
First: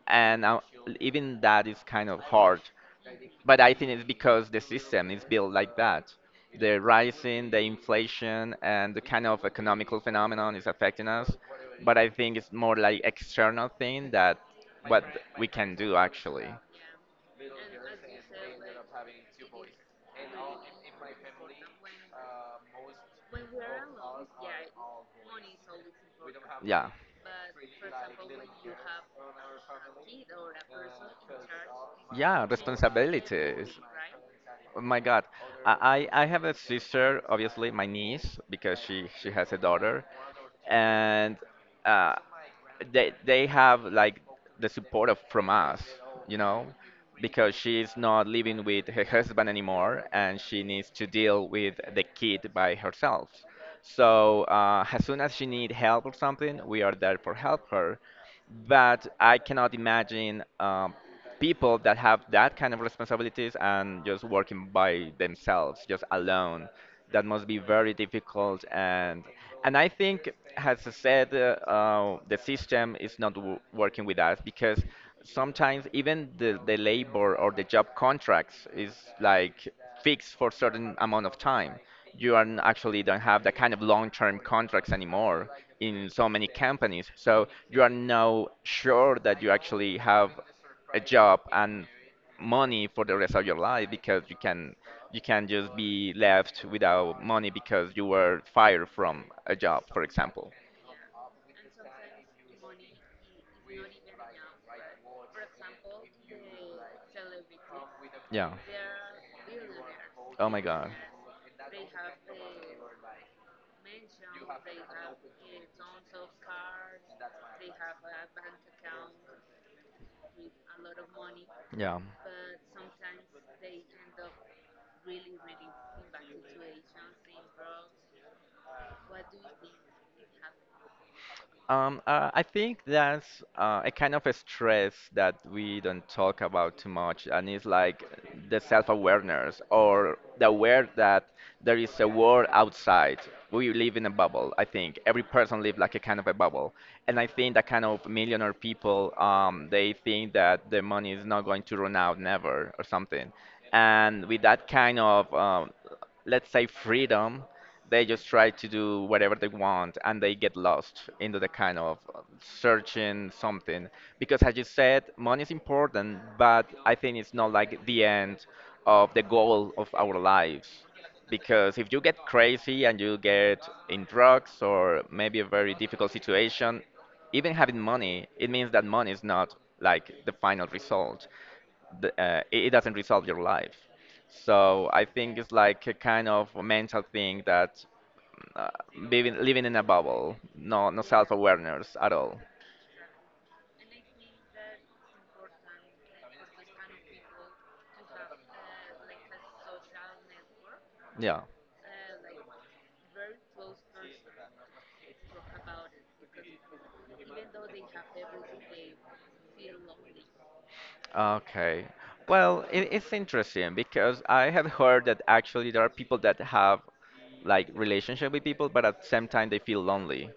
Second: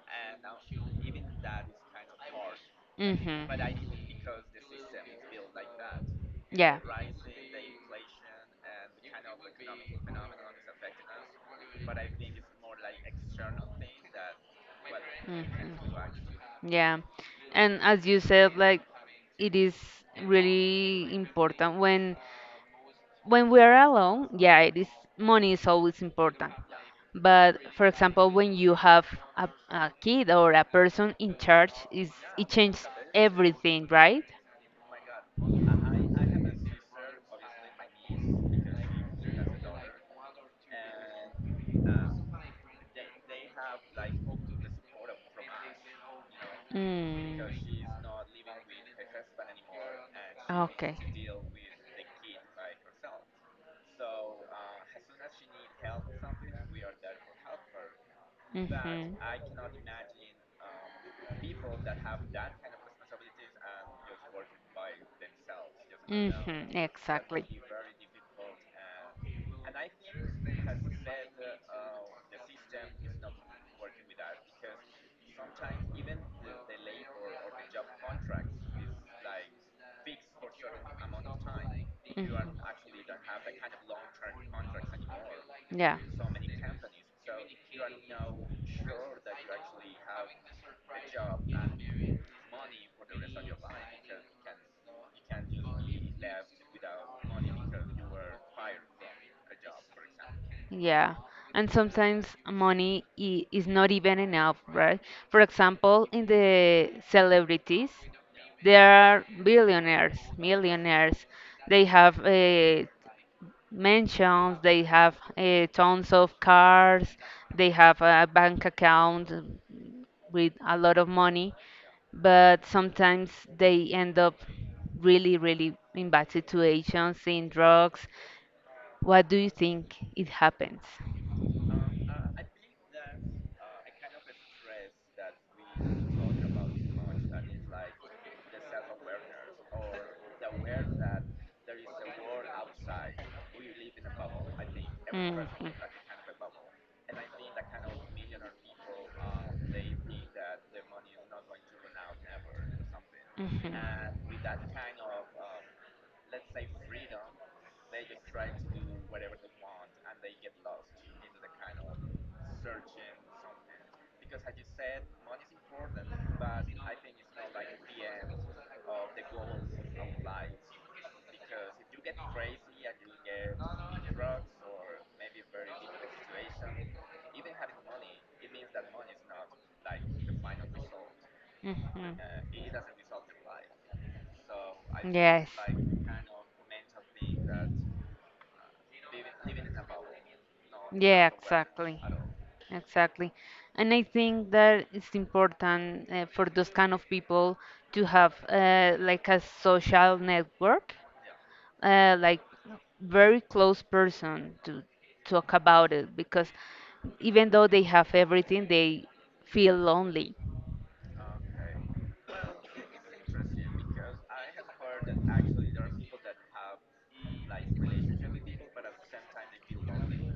B: And Even that is kind of hard. But I think it's because the system is built like that.
A: Yeah.
B: The rising, the inflation, and the kind of economical phenomenon is affecting us. But I think it's more like external thing that what we can
A: Mhm.
B: do actually.
A: Yeah. And as you said, like it is really important when we are alone, yeah, it is money is always important.
B: Yeah.
A: But for example, when you have a kid or a person in charge, is
B: Yeah,
A: it changes
B: responsibilities.
A: everything, right?
B: Oh my God, I have a sister, obviously my niece, because she has a daughter, and uh, they have like the support of from us, you know,
A: Mm.
B: because she's not living with her husband anymore, and she needs
A: Okay.
B: to deal with the kid by herself. So as soon as she need help or something, we are there for help her, but I cannot imagine people that have that kind of responsibilities and just working by themselves, just alone. That must be very difficult, and I think, as I said, the system is not w working with us because sometimes even the labor or the job contracts is like fixed for certain amount of time. You are actually don't have the kind of long-term contracts anymore in so many companies. So you are now sure that you actually have a job and money for the rest of your life because you can just be left without money because you were fired from a job, for example.
A: Yeah, and sometimes money is not even enough, right? For example, in the celebrities,
B: Yeah.
A: there are billionaires,
B: Oh my God.
A: millionaires. They have mansions, they have tons of cars, they have a bank account with a lot of money,
B: Yeah.
A: but sometimes they end up really, really in bad situations, in drugs. What do you think it happens?
B: I think that's a kind of a stress that we don't talk about too much, and it's like the self-awareness or the aware that there is a world outside. We live in a bubble, I think. Every
A: Mhm.
B: person
A: Mhm.
B: lives like a kind of a bubble, and I think that kind of millionaire people, they think that the money is not going to run out never or something. And with that kind of let's say freedom, they just try to do whatever they want, and they get lost into the kind of searching something, because as you said, money is important, but I think it's not like the end of the goal of our lives, because if you get crazy and you get in drugs or maybe a very difficult situation, even having money, it means that money is not like the final result.
A: Mhm.
B: It it doesn't resolve your life. So I think
A: Yes.
B: it's like a kind of a mental thing that uh, living in a bubble, no
A: Yeah,
B: self awareness
A: exactly.
B: at all.
A: Exactly. And I think that it's important for those kind of people to have like a social network
B: Yeah.
A: like very close person to talk about it because even though they have everything, they feel lonely.
B: Okay. Well, it's interesting because I have heard that actually there are people that have like relationship with people, but at the same time they feel lonely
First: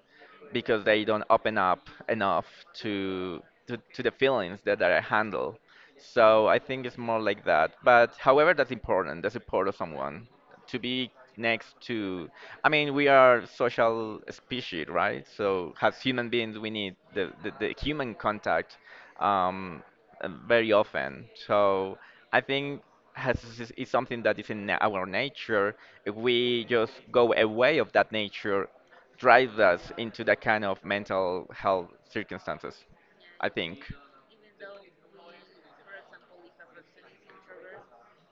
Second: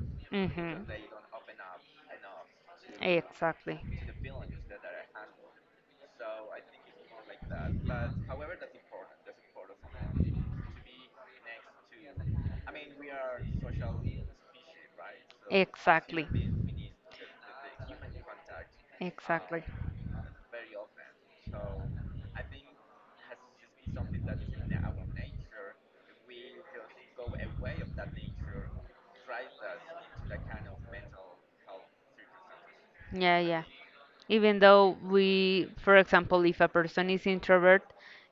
B: because
A: Mhm.
B: they don't open up enough to
A: Exactly.
B: to the feelings that they handle. So I think it's more like that. But however, that's important, the support of someone to be next to. I mean, we are social species, right? So as
A: Exactly.
B: human beings, we need the human contact.
A: Exactly.
B: Um, very often. So I think something that is in our nature. If we just go away of that nature, drives us into that kind of mental health circumstances.
A: Yeah,
B: I
A: yeah.
B: think.
A: Even though we, for example, if a person is introvert,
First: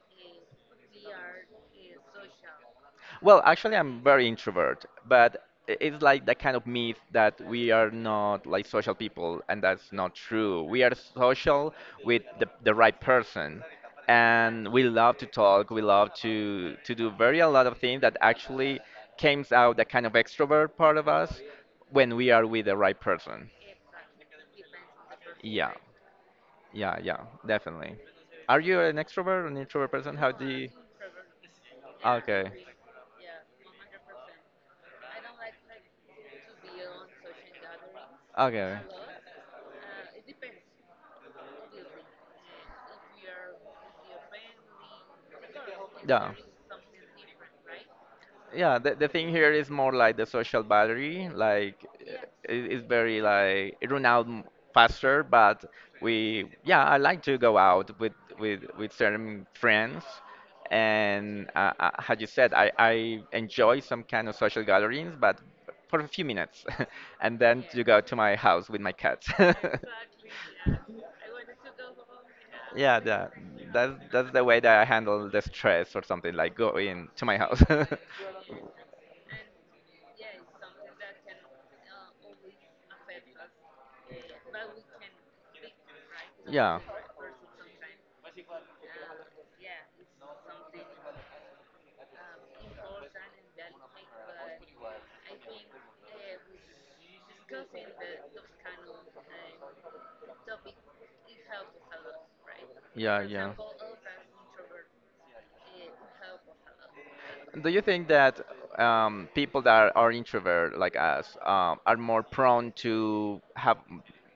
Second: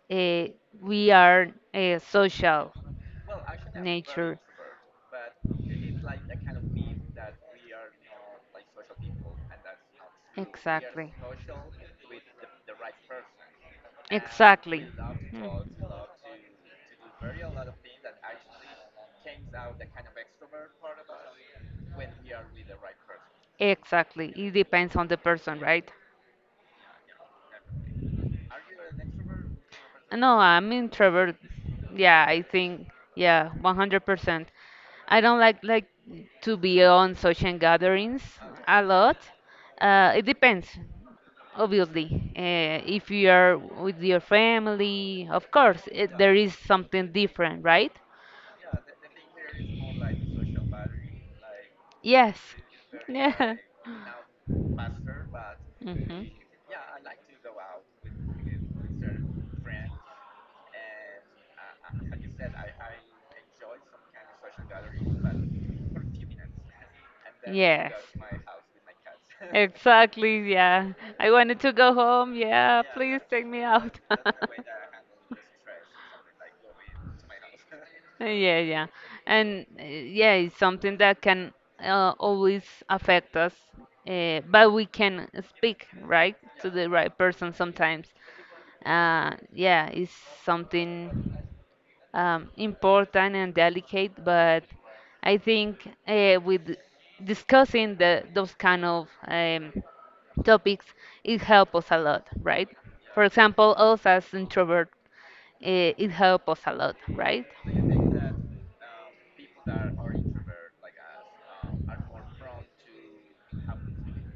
A: uh, we are a social
B: Well, actually, I'm very
A: nature.
B: introvert, but it's like that kind of myth that we are not like social people, and that's not true. We are
A: Exactly.
B: social with the right person, and
A: Exactly.
B: we love to talk.
A: Mhm.
B: We love to do very a lot of things that actually came out the kind of extrovert part of us when we are with the right person.
A: Exactly. It depends on the person,
B: Yeah,
A: right?
B: yeah, yeah, definitely. Are you an extrovert or an introvert person? How
A: No,
B: do you?
A: I'm introvert. Yeah, I
B: Okay,
A: think yeah, 100%. I don't like to be on social gatherings
B: okay.
A: a lot. It depends, obviously. If you are with your family, of course,
B: Yeah.
A: there is something different, right?
B: Yeah, the thing here is more like the social battery. Like
A: Yes.
B: it's very like it run
A: Yeah.
B: out faster, but
A: Mhm.
B: we yeah, I like to go out with with certain friends, and as you said, I enjoy some kind of social gatherings, but for a few minutes, and then to
A: Yeah.
B: go to my house with my cat.
A: Exactly, yeah. I wanted to go home. Yeah,
B: Yeah,
A: please
B: yeah.
A: take me out.
B: That's the way that I handle the stress or something, like go in to my house.
A: Yeah, yeah. And yeah, it's something that can always affect us, but we can speak, right, to
B: Yeah.
A: the right person sometimes. Yeah, it's something important and delicate, but I think with discussing those kind of topics, it helps us a lot, right?
B: Yeah,
A: For
B: yeah.
A: example, us as introvert, it helps us a lot, right?
B: Do you think that people that are introvert like us are more prone to have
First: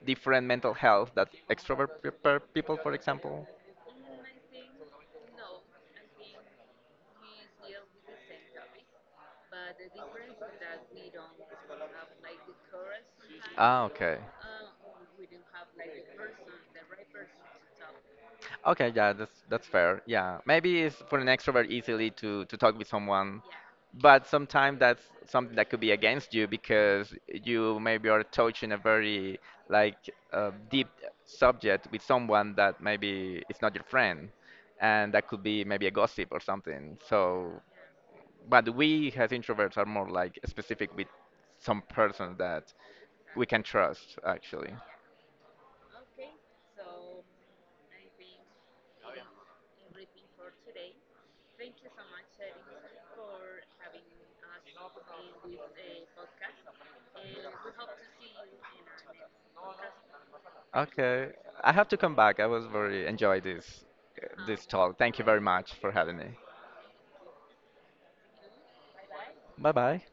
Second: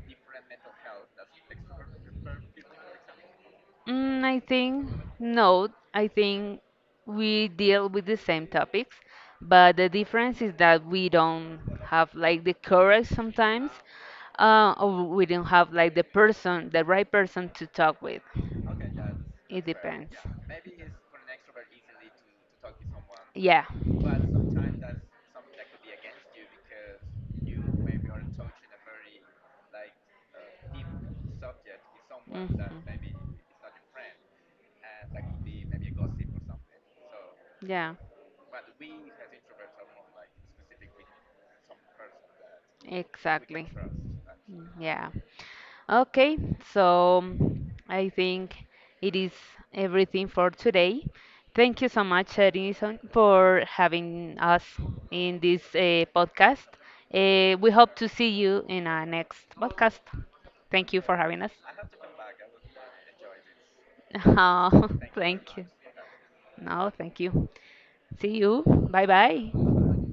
B: different mental health that extrovert people, for example?
A: Mm, I think no. I think we deal with the same topics, but the difference is that we don't have like the courage sometimes,
B: Ah, okay.
A: or we don't have like the person, the right person to talk with.
B: Okay, yeah, that's
A: It
B: fair.
A: depends.
B: Yeah, maybe it's for an extrovert easily to talk with someone,
A: Yeah.
B: but sometimes that's something that could be against you because you maybe are touching a very like deep subject with someone that
A: Mhm.
B: maybe is not your friend, and that could be maybe a gossip or something. So,
A: Yeah,
B: but we as introverts are more like specific with some person that we can
A: exactly.
B: trust
A: Mm,
B: actually.
A: yeah. Okay, so I think it is everything for today. Thank you so much, Edison, for having us in this podcast. We hope to see you in our next podcast. Thank you for
B: Okay,
A: having us.
B: I have to come back. I was very enjoy this this
A: Oh,
B: talk. Thank you very
A: thank you.
B: much for having me.
A: No, thank you. See you. Bye
B: Bye
A: bye.
B: bye.